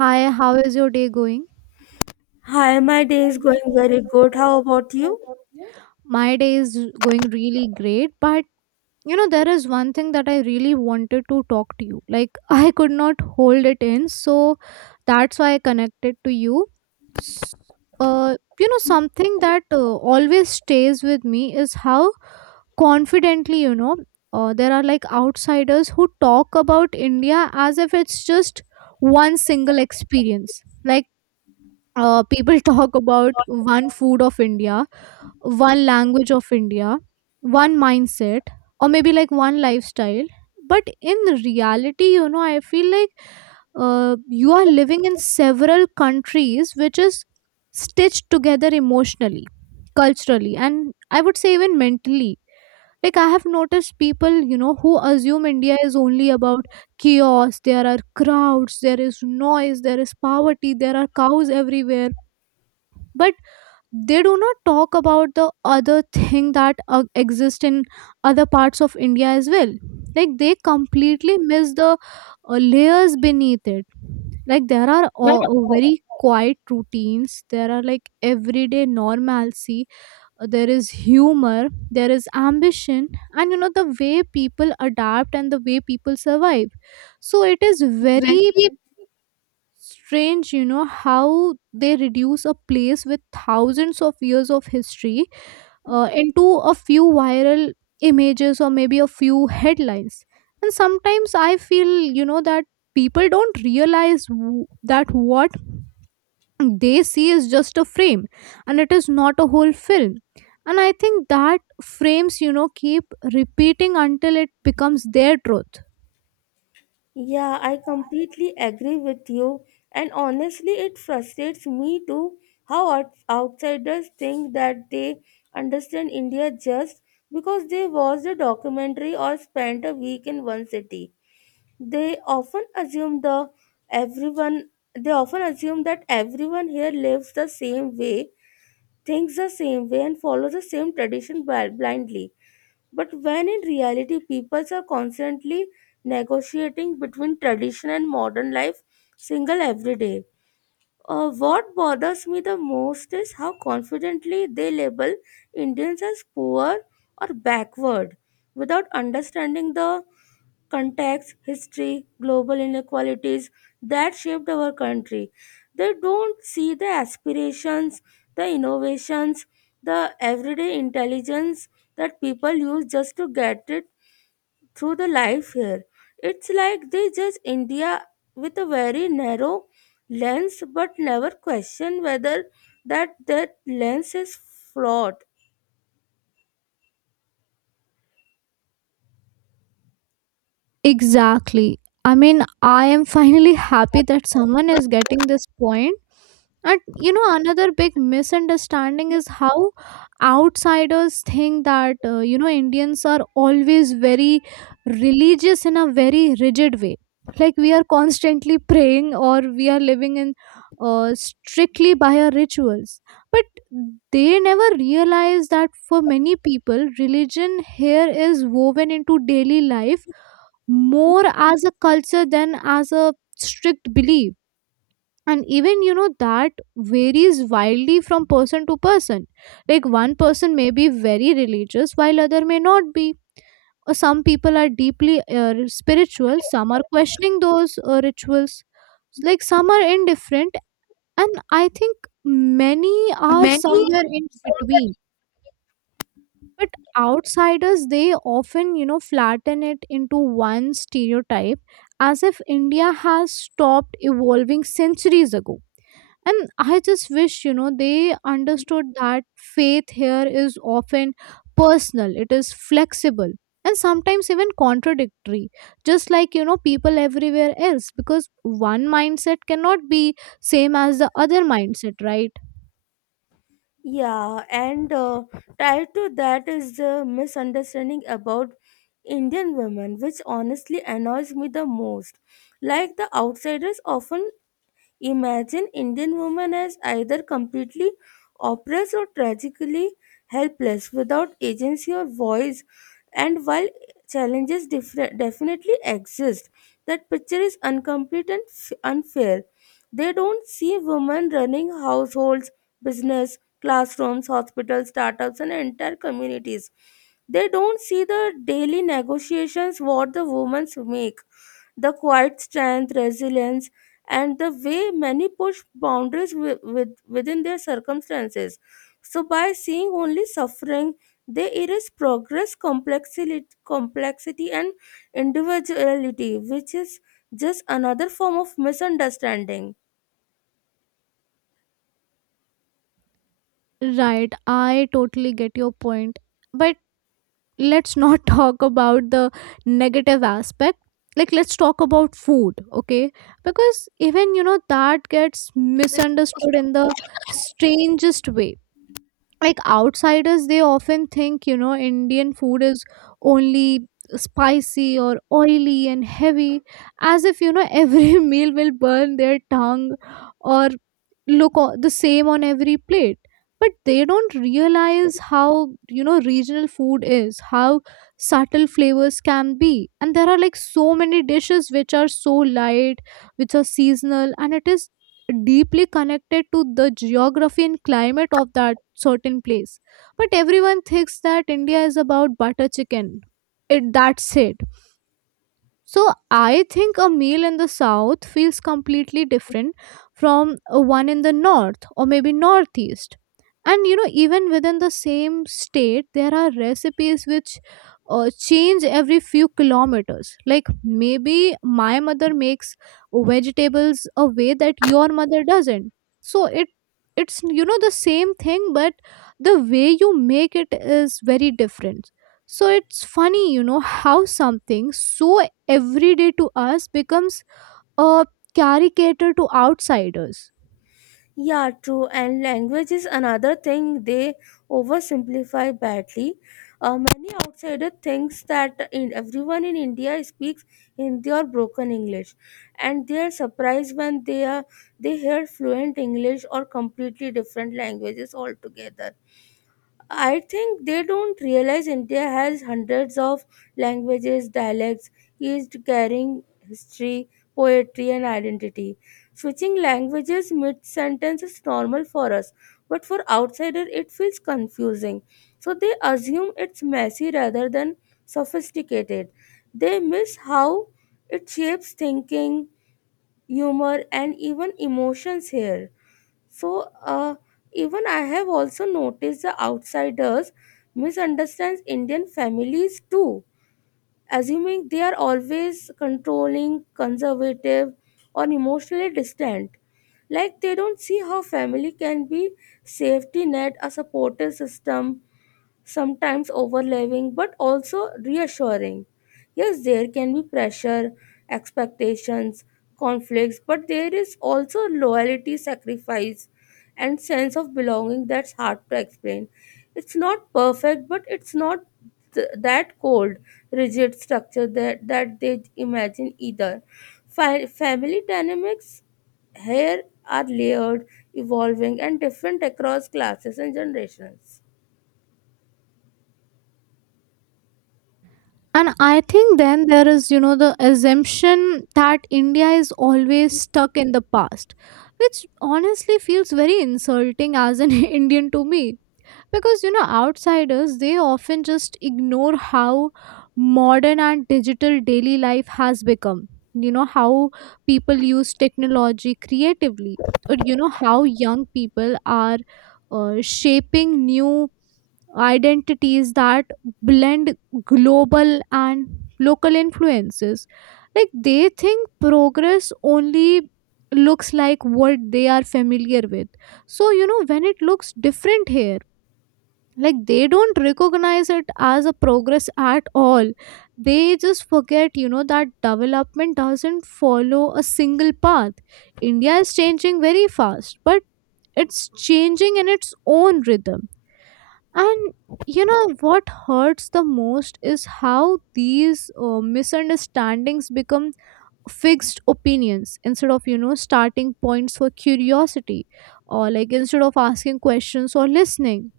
Hi, how is your day going? Hi, my day is going very good. How about you? My day is going really great, but you know, there is one thing that I really wanted to talk to you. Like, I could not hold it in, so that's why I connected to you. S- you know, something that always stays with me is how confidently, you know, there are like outsiders who talk about India as if it's just one single experience. Like, people talk about one food of India, one language of India, one mindset, or maybe like one lifestyle. But in reality, you know, I feel like you are living in several countries which is stitched together emotionally, culturally, and I would say even mentally. Like, I have noticed people, you know, who assume India is only about chaos, there are crowds, there is noise, there is poverty, there are cows everywhere, but they do not talk about the other thing that exist in other parts of India as well. Like, they completely miss the layers beneath it. Like, there are very quiet routines, there are like everyday normalcy, there is humor, there is ambition, and you know, the way people adapt and the way people survive. So it is very strange, you know, how they reduce a place with thousands of years of history into a few viral images or maybe a few headlines. And sometimes I feel, you know, that people don't realize that what they see is just a frame and it is not a whole film. And I think that frames, you know, keep repeating until it becomes their truth. Yeah, I completely agree with you. And honestly, it frustrates me too how outsiders think that they understand India just because they watched a documentary or spent a week in one city. They often assume the everyone they often assume that everyone here lives the same way, thinks the same way, and follows the same tradition blindly. But when in reality, peoples are constantly negotiating between tradition and modern life, single every day. What bothers me the most is how confidently they label Indians as poor or backward without understanding the contexts, history, global inequalities that shaped our country. They don't see the aspirations, the innovations, the everyday intelligence that people use just to get it through the life here. It's like they judge India with a very narrow lens but never question whether that lens is flawed. Exactly. I mean, I am finally happy that someone is getting this point. And you know, another big misunderstanding is how outsiders think that, you know, Indians are always very religious in a very rigid way. Like, we are constantly praying or we are living in strictly by our rituals. But they never realize that for many people, religion here is woven into daily life more as a culture than as a strict belief. And even, you know, that varies wildly from person to person. Like, one person may be very religious while other may not be, or some people are deeply spiritual, some are questioning those rituals, like some are indifferent, and I think many are somewhere in between. But outsiders, they often, you know, flatten it into one stereotype, as if India has stopped evolving centuries ago. And I just wish, you know, they understood that faith here is often personal, it is flexible, and sometimes even contradictory, just like, you know, people everywhere else, because one mindset cannot be same as the other mindset, right? Yeah, and tied to that is the misunderstanding about Indian women, which honestly annoys me the most. Like the outsiders often imagine Indian women as either completely oppressed or tragically helpless without agency or voice. And while challenges definitely exist, that picture is incomplete and unfair. They don't see women running households, business, classrooms, hospitals, startups, and entire communities. They don't see the daily negotiations what the women make, the quiet strength, resilience, and the way many push boundaries within their circumstances. So, by seeing only suffering, they erase progress, complexity and individuality, which is just another form of misunderstanding. Right, I totally get your point. But let's not talk about the negative aspect. Like, let's talk about food, okay? Because even, you know, that gets misunderstood in the strangest way. Like, outsiders, they often think, you know, Indian food is only spicy or oily and heavy, as if, you know, every meal will burn their tongue or the same on every plate. But they don't realize how, you know, regional food is, how subtle flavors can be, and there are like so many dishes which are so light, which are seasonal, and it is deeply connected to the geography and climate of that certain place. But everyone thinks that India is about butter chicken. It that's it. So I think a meal in the south feels completely different from one in the north or maybe northeast. And you know, even within the same state, there are recipes which change every few kilometers. Like, maybe my mother makes vegetables a way that your mother doesn't. So it's you know, the same thing, but the way you make it is very different. So it's funny, you know, how something so every day to us becomes a caricature to outsiders. Yeah, true. And language is another thing they oversimplify badly. Many outsider thinks that everyone in India speaks Hindi or broken English, and they are surprised when they hear fluent English or completely different languages altogether. I think they don't realize India has hundreds of languages, dialects, each carrying history, poetry, and identity. Switching languages mid sentence is normal for us, but for outsiders it feels confusing. So they assume it's messy rather than sophisticated. They miss how it shapes thinking, humor, and even emotions here. So, even I have also noticed the outsiders misunderstands Indian families too, assuming they are always controlling, conservative, or emotionally distant. Like they don't see how family can be safety net, a supportive system, sometimes overwhelming but also reassuring. Yes, there can be pressure, expectations, conflicts, but there is also loyalty, sacrifice, and sense of belonging that's hard to explain. It's not perfect, but it's not that cold, rigid structure that they imagine either. Family dynamics here are layered, evolving, and different across classes and generations. And I think then there is, you know, the assumption that India is always stuck in the past, which honestly feels very insulting as an Indian to me, because you know, outsiders, they often just ignore how modern and digital daily life has become, you know, how people use technology creatively, or you know, how young people are shaping new identities that blend global and local influences. Like, they think progress only looks like what they are familiar with. So you know, when it looks different here, like, they don't recognize it as a progress at all. They just forget, you know, that development doesn't follow a single path. India is changing very fast, but it's changing in its own rhythm. And you know what hurts the most is how these misunderstandings become fixed opinions instead of, you know, starting points for curiosity, or like, instead of asking questions or listening.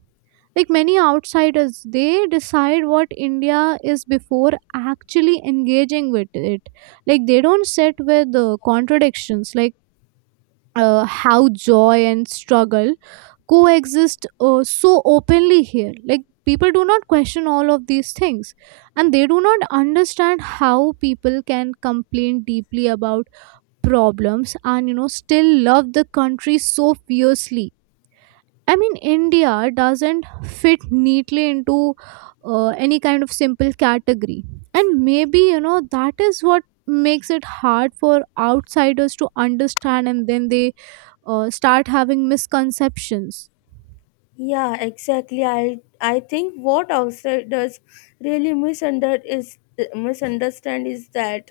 Like, many outsiders, they decide what India is before actually engaging with it. Like, they don't sit with the contradictions, like how joy and struggle coexist so openly here. Like, people do not question all of these things, and they do not understand how people can complain deeply about problems and, you know, still love the country so fiercely. I mean, India doesn't fit neatly into any kind of simple category. And maybe, you know, that is what makes it hard for outsiders to understand, and then they start having misconceptions. Yeah, exactly. I think what outsiders really misunderstand is that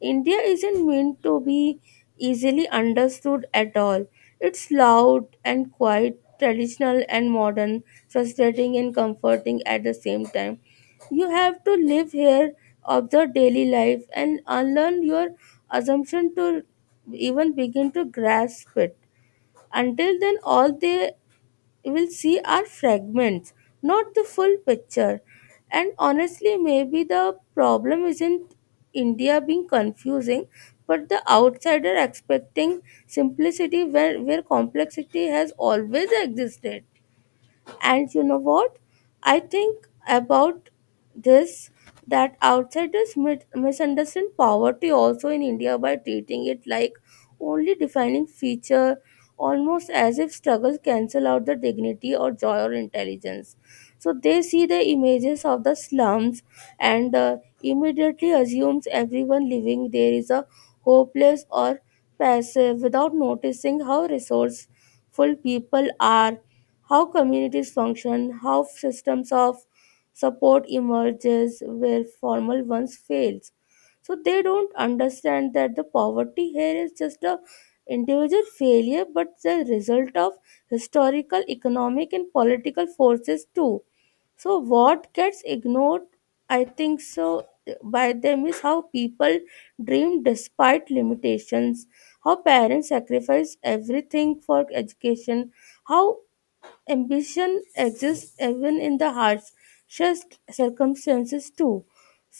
India isn't meant to be easily understood at all. It's loud and quiet, traditional and modern, frustrating and comforting at the same time. You have to live here, observe daily life, and unlearn your assumption to even begin to grasp it. Until then, all they we'll see are fragments, not the full picture. And honestly, maybe the problem isn't India being confusing, but the outsider expecting simplicity where complexity has always existed. And you know what? I think about this that outsiders misunderstand poverty also in India by treating it like only defining feature, almost as if struggles cancel out the dignity or joy or intelligence. So they see the images of the slums and immediately assumes everyone living there is a hopeless or passive without noticing how resourceful people are, how communities function, how systems of support emerges where formal ones fails. So they don't understand that the poverty here is just a individual failure but the result of historical, economic and political forces too. So, what gets ignored, I think so, by them is how people dream despite limitations, how parents sacrifice everything for education, how ambition exists even in the harshest circumstances too.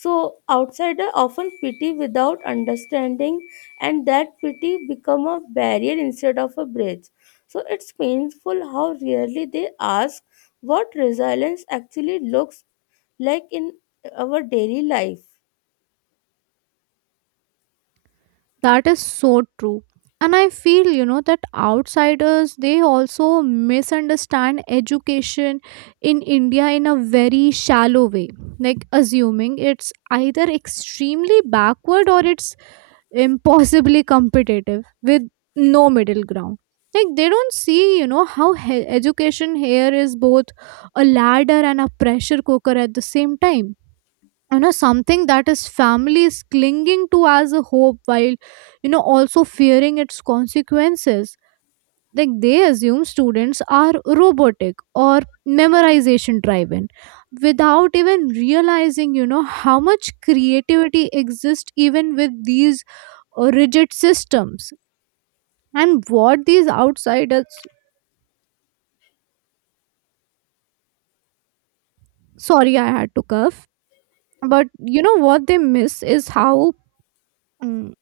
So outsiders often pity without understanding, and that pity become a barrier instead of a bridge. So it's painful how rarely they ask what resilience actually looks like in our daily life. That is so true. And I feel, you know, that outsiders, they also misunderstand education in India in a very shallow way. Like, assuming it's either extremely backward or it's impossibly competitive with no middle ground. Like, they don't see, you know, how education here is both a ladder and a pressure cooker at the same time, you know, something that is family is clinging to as a hope while, you know, also fearing its consequences. Like, they assume students are robotic or memorization driven, without even realizing, you know, how much creativity exists even with these or rigid systems. And what these outsiders, sorry, I had to cough, but you know what they miss is how, mm,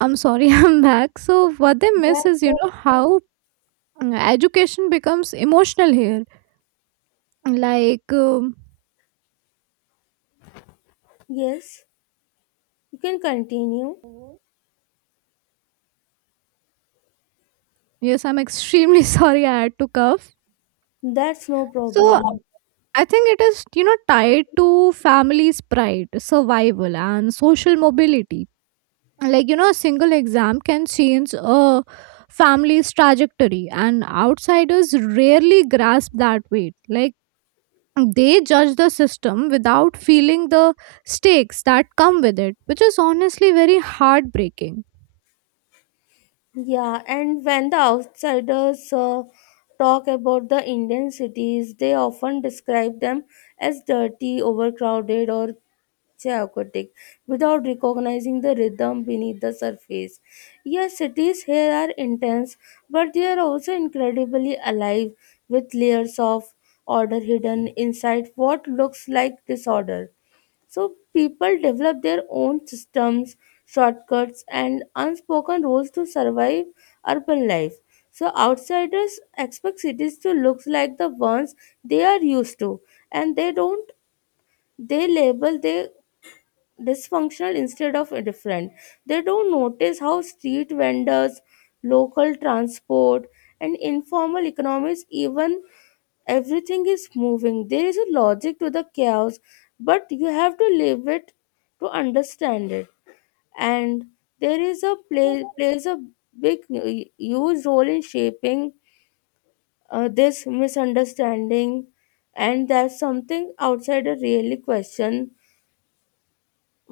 I'm sorry, I'm back. So, what they miss is, you That's know, how education becomes emotional here. Like, yes, you can continue. yes, I'm extremely sorry, I had to cough. That's no problem. So, I think it is, you know, tied to family's pride, survival, and social mobility. Like, you know, a single exam can change a family's trajectory, and outsiders rarely grasp that weight. Like, they judge the system without feeling the stakes that come with it, which is honestly very heartbreaking. Yeah, and when the outsiders talk about the Indian cities, they often describe them as dirty, overcrowded, or chaotic without recognizing the rhythm beneath the surface. Yes, cities here are intense, but they are also incredibly alive with layers of order hidden inside what looks like disorder. So people develop their own systems, shortcuts, and unspoken rules to survive urban life. So outsiders expect cities to look like the ones they are used to, and they don't. They label they dysfunctional instead of different. They don't notice how street vendors, local transport, and informal economies, even everything is moving, there is a logic to the chaos, but you have to live it to understand it. And there is a plays a big huge role in shaping this misunderstanding, and that's something outsider really question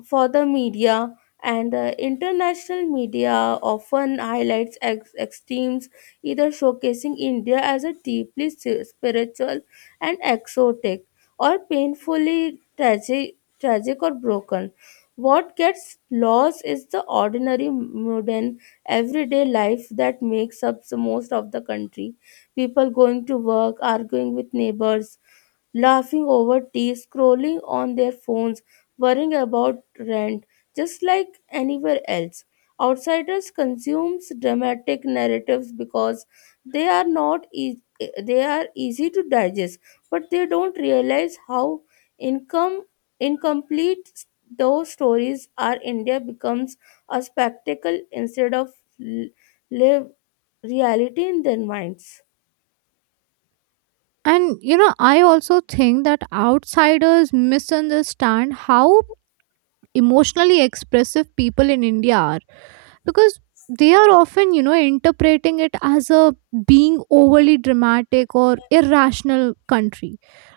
for the media. And the international media often highlights extremes, either showcasing india as a deeply spiritual and exotic or painfully tragic or broken. What gets lost is the ordinary modern everyday life that makes up the most of the country. People going to work, arguing with neighbors, laughing over tea, scrolling on their phones, worrying about rent, just like anywhere else. Outsiders consumes dramatic narratives because they are not e- they are easy to digest, but they don't realize how income incomplete those stories are. India becomes a spectacle instead of l- live reality in their minds. And you know, I also think that outsiders misunderstand how emotionally expressive people in India are, because they are often, you know, interpreting it as a being overly dramatic or irrational country.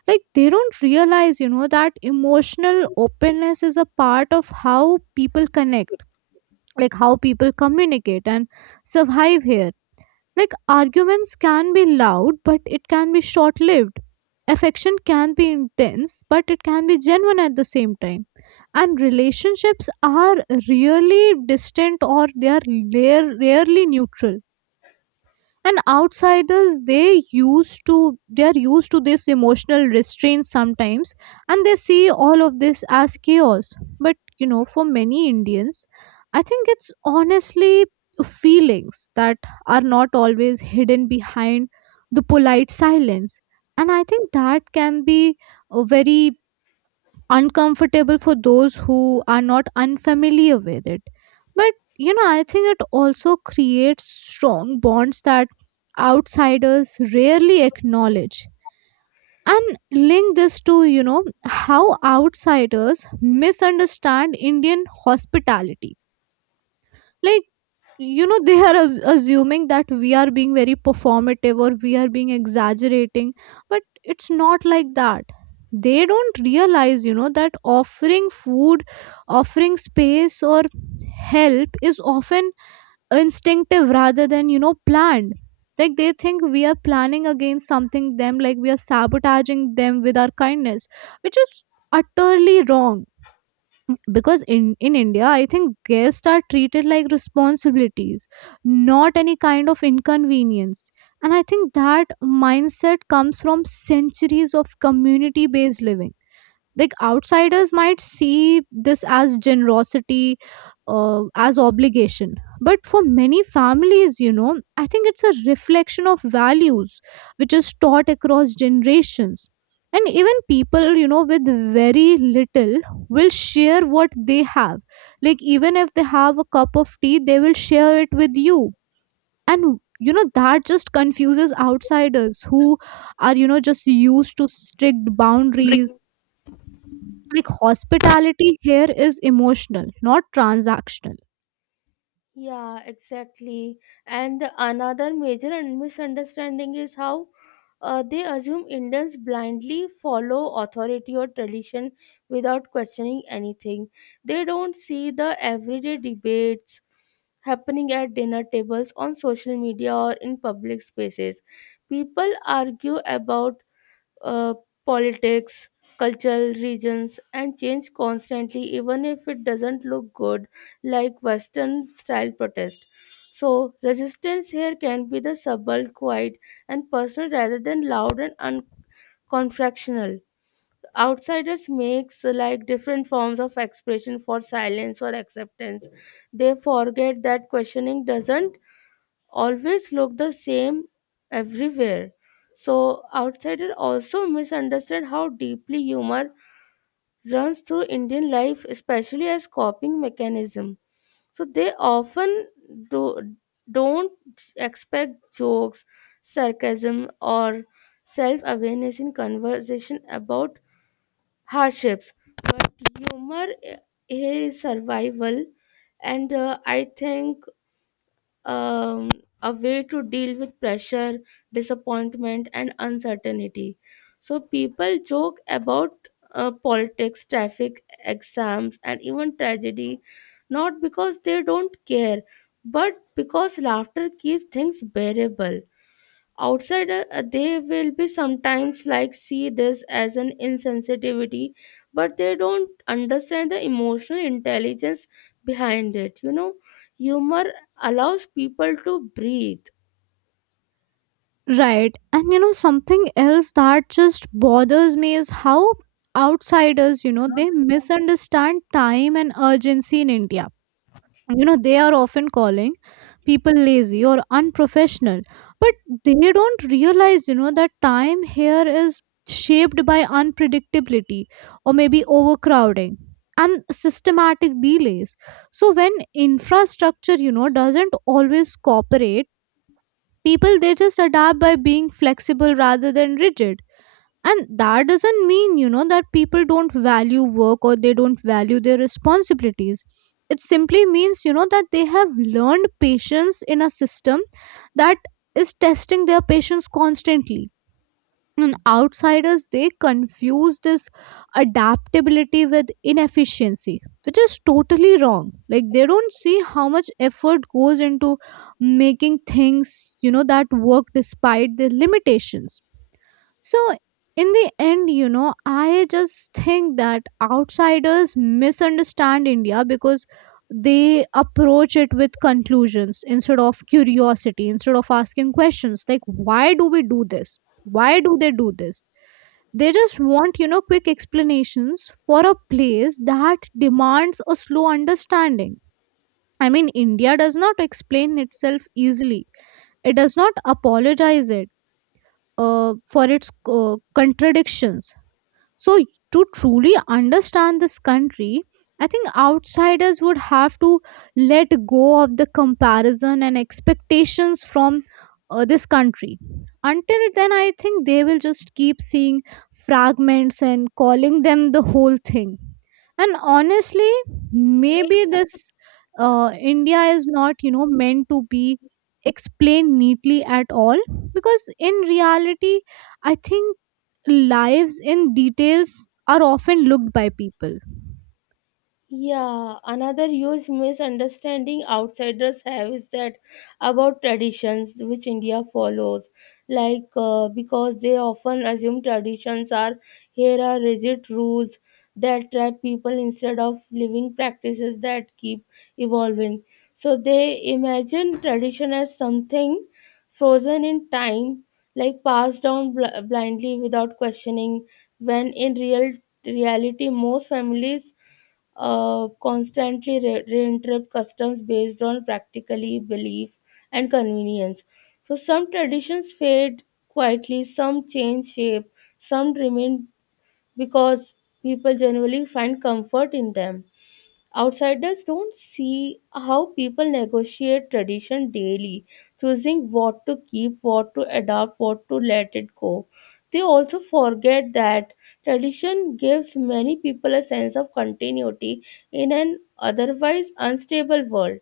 Like, they don't realize, you know, that emotional openness is a part of how people connect, like how people communicate and survive here. Like, arguments can be loud, but it can be short lived. Affection can be intense, but it can be genuine at the same time. And relationships are rarely distant, or they are rarely neutral. And outsiders, they are used to this emotional restraint sometimes, and they see all of this as chaos. But you know, for many Indians, I think it's honestly feelings that are not always hidden behind the polite silence. And I think that can be very uncomfortable for those who are not unfamiliar with it. But you know, I think it also creates strong bonds that outsiders rarely acknowledge. And link this to, you know, how outsiders misunderstand Indian hospitality. Like, you know, they are assuming that we are being very performative or we are being exaggerating, but it's not like that. They don't realize, you know, that offering food, offering space, or help is often instinctive rather than, you know, planned. Like, they think we are planning against something them, like we are sabotaging them with our kindness, which is utterly wrong. Because in India, I think guests are treated like responsibilities, not any kind of inconvenience. And I think that mindset comes from centuries of community based living. Like, outsiders might see this as generosity, as obligation, but for many families, you know, I think it's a reflection of values which is taught across generations. And even people, you know, with very little will share what they have. Like, even if they have a cup of tea, they will share it with you. And you know, that just confuses outsiders who are, you know, just used to strict boundaries. Like, hospitality here is emotional, not transactional. Yeah, exactly. And another major misunderstanding is how they assume Indians blindly follow authority or tradition without questioning anything. They don't see the everyday debates happening at dinner tables, on social media, or in public spaces. People argue about uh, politics, cultural regions, and change constantly, even if it doesn't look good like Western style protest. So, resistance here can be the subtle, quiet, and personal rather than loud and unconfectional. Outsiders makes like different forms of expression for silence or acceptance. They forget that questioning doesn't always look the same everywhere. So outsiders also misunderstand how deeply humor runs through Indian life, especially as coping mechanism. So they often do don't expect jokes, sarcasm, or self-awareness in conversation about hardships. But humor is survival, and I think um, a way to deal with pressure, disappointment, and uncertainty. So people joke about politics, traffic, exams, and even tragedy, not because they don't care, but because laughter keeps things bearable. Outside they will be sometimes like see this as an insensitivity, but they don't understand the emotional intelligence behind it, you know, humor allows people to breathe. Right. And you know, something else that just bothers me is how outsiders, you know, they misunderstand time and urgency in India. You know, they are often calling people lazy or unprofessional, but they don't realize that time here is shaped by unpredictability, or maybe overcrowding and systematic delays. So when infrastructure doesn't always cooperate, people they just adapt by being flexible rather than rigid. And that doesn't mean, that people don't value work or they don't value their responsibilities. It simply means, that they have learned patience in a system that is testing their patience constantly. And outsiders, they confuse this adaptability with inefficiency, which is totally wrong. Like, they don't see how much effort goes into making things that work despite their limitations. So, in the end, I just think that outsiders misunderstand India because they approach it with conclusions instead of curiosity, instead of asking questions like, why do we do this? Why do they do this? They just want quick explanations for a place that demands a slow understanding. I mean, India does not explain itself easily, it does not apologize it for its contradictions. So, to truly understand this country, I think outsiders would have to let go of the comparison and expectations from this country. Until then, I think they will just keep seeing fragments and calling them the whole thing. And honestly, maybe this India is not, meant to be explained neatly at all, because in reality, I think lives in details are often looked by people. Yeah, another huge misunderstanding outsiders have is that about traditions which India follows, like because they often assume traditions are here are rigid rules that trap people instead of living practices that keep evolving. So they imagine tradition as something frozen in time, like passed down blindly without questioning, when in reality most families constantly reinterrupt customs based on practically belief and convenience. So some traditions fade quietly, some change shape, some remain because people generally find comfort in them. Outsiders don't see how people negotiate tradition daily, choosing what to keep, what to adopt, what to let it go. They also forget that tradition gives many people a sense of continuity in an otherwise unstable world.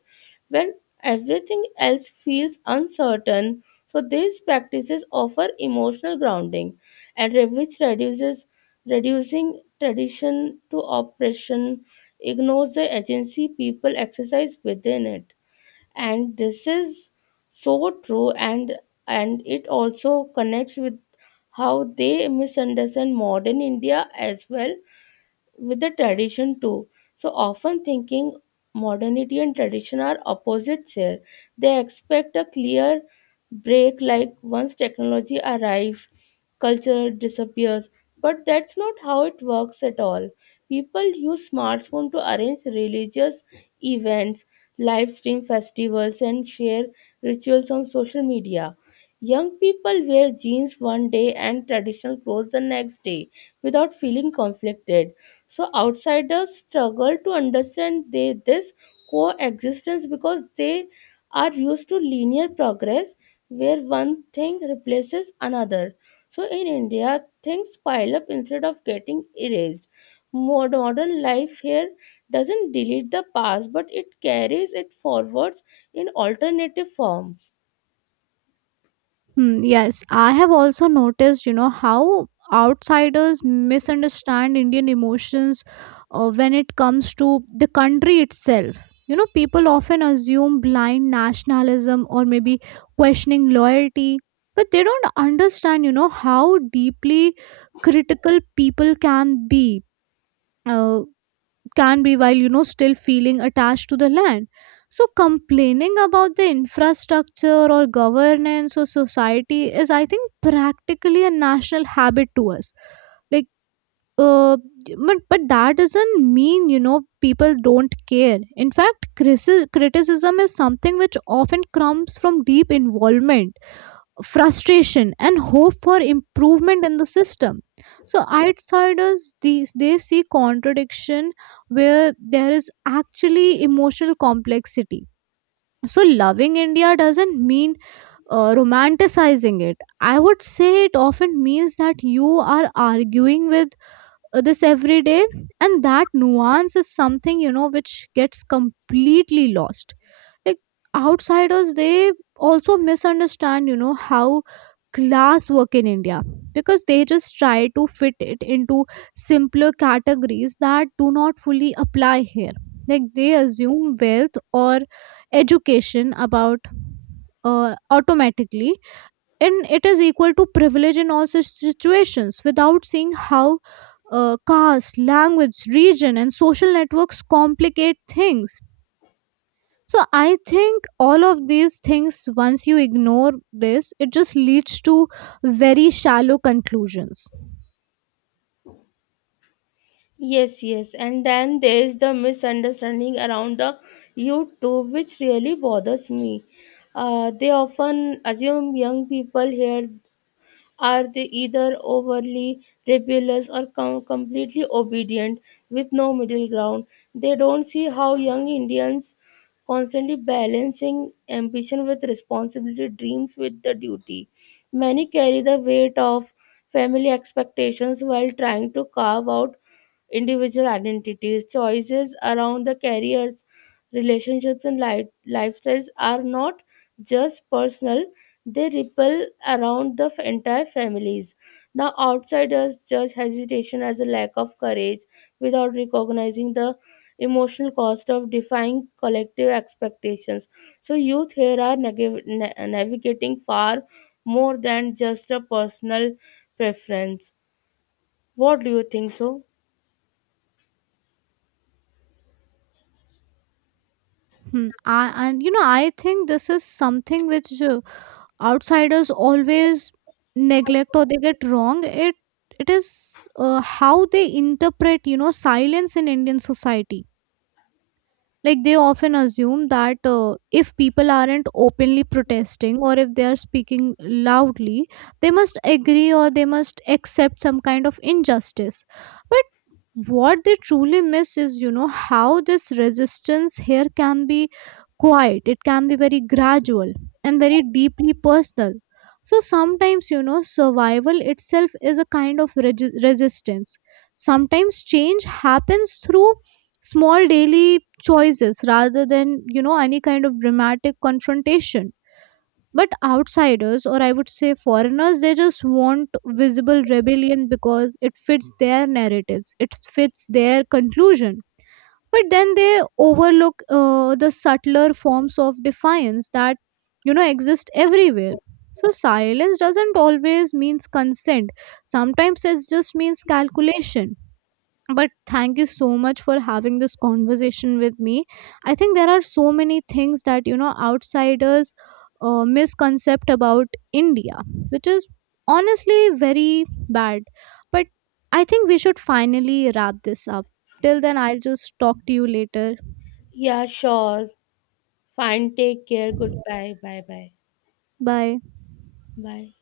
When everything else feels uncertain, so these practices offer emotional grounding, and which reduces reducing tradition to oppression ignores the agency people exercise within it. And this is so true, and it also connects with how they misunderstand modern india as well with the tradition too. So often thinking modernity and tradition are opposites here. They expect a clear break, like once technology arrives, culture disappears. But that's not how it works at all. People use smartphone to arrange religious events, live stream festivals and share rituals on social media. Young people wear jeans one day and traditional clothes the next day without feeling conflicted. So outsiders struggle to understand this coexistence because they are used to linear progress where one thing replaces another. So in India, things pile up instead of getting erased. Modern life here doesn't delete the past but it carries it forwards in alternative forms. Hmm, yes, I have also noticed, how outsiders misunderstand Indian emotions when it comes to the country itself. You know, people often assume blind nationalism, or maybe questioning loyalty, but they don't understand, how deeply critical people can be. Uh, can be while still feeling attached to the land. So complaining about the infrastructure or governance or society is, I think, practically a national habit to us. Like, uh, but that doesn't mean people don't care. In fact, criticism is something which often comes from deep involvement, frustration and hope for improvement in the system. So outsiders these, they see contradiction where there is actually emotional complexity. So loving India doesn't mean romanticizing it. I would say it often means that you are arguing with this every day, and that nuance is something which gets completely lost. Like, outsiders they also misunderstand how class work in India, because they just try to fit it into simpler categories that do not fully apply here. Like, they assume wealth or education about automatically, and it is equal to privilege in all such situations without seeing how caste, language, region and social networks complicate things. So I think all of these things, once you ignore this, it just leads to very shallow conclusions. Yes, yes. And then there is the misunderstanding around the YouTube, which really bothers me. They often assume young people here are they either overly rebellious or completely obedient with no middle ground. They don't see how young Indians constantly balancing ambition with responsibility, dreams with the duty. Many carry the weight of family expectations while trying to carve out individual identities. Choices around the careers, relationships, and lifestyles are not just personal, they ripple around the entire families. Now, outsiders judge hesitation as a lack of courage without recognizing the emotional cost of defying collective expectations. So, youth here are navigating far more than just a personal preference. What do you think so? Hmm. And you know, I think this is something which outsiders always neglect or they get wrong. It is how they interpret, silence in Indian society. Like, they often assume that if people aren't openly protesting, or if they are speaking loudly, they must agree or they must accept some kind of injustice. But what they truly miss is how this resistance here can be quiet, it can be very gradual and very deeply personal. So sometimes survival itself is a kind of resistance. Sometimes change happens through small daily choices rather than any kind of dramatic confrontation. But outsiders, or I would say foreigners, they just want visible rebellion because it fits their narratives, it fits their conclusion. But then they overlook the subtler forms of defiance that exist everywhere. So silence doesn't always means consent, sometimes it just means calculation. But thank you so much for having this conversation with me. I think there are so many things that, outsiders misconcept about India, which is honestly very bad. But I think we should finally wrap this up. Till then, I'll just talk to you later. Yeah, sure. Fine. Take care. Goodbye. Bye bye. Bye. Bye.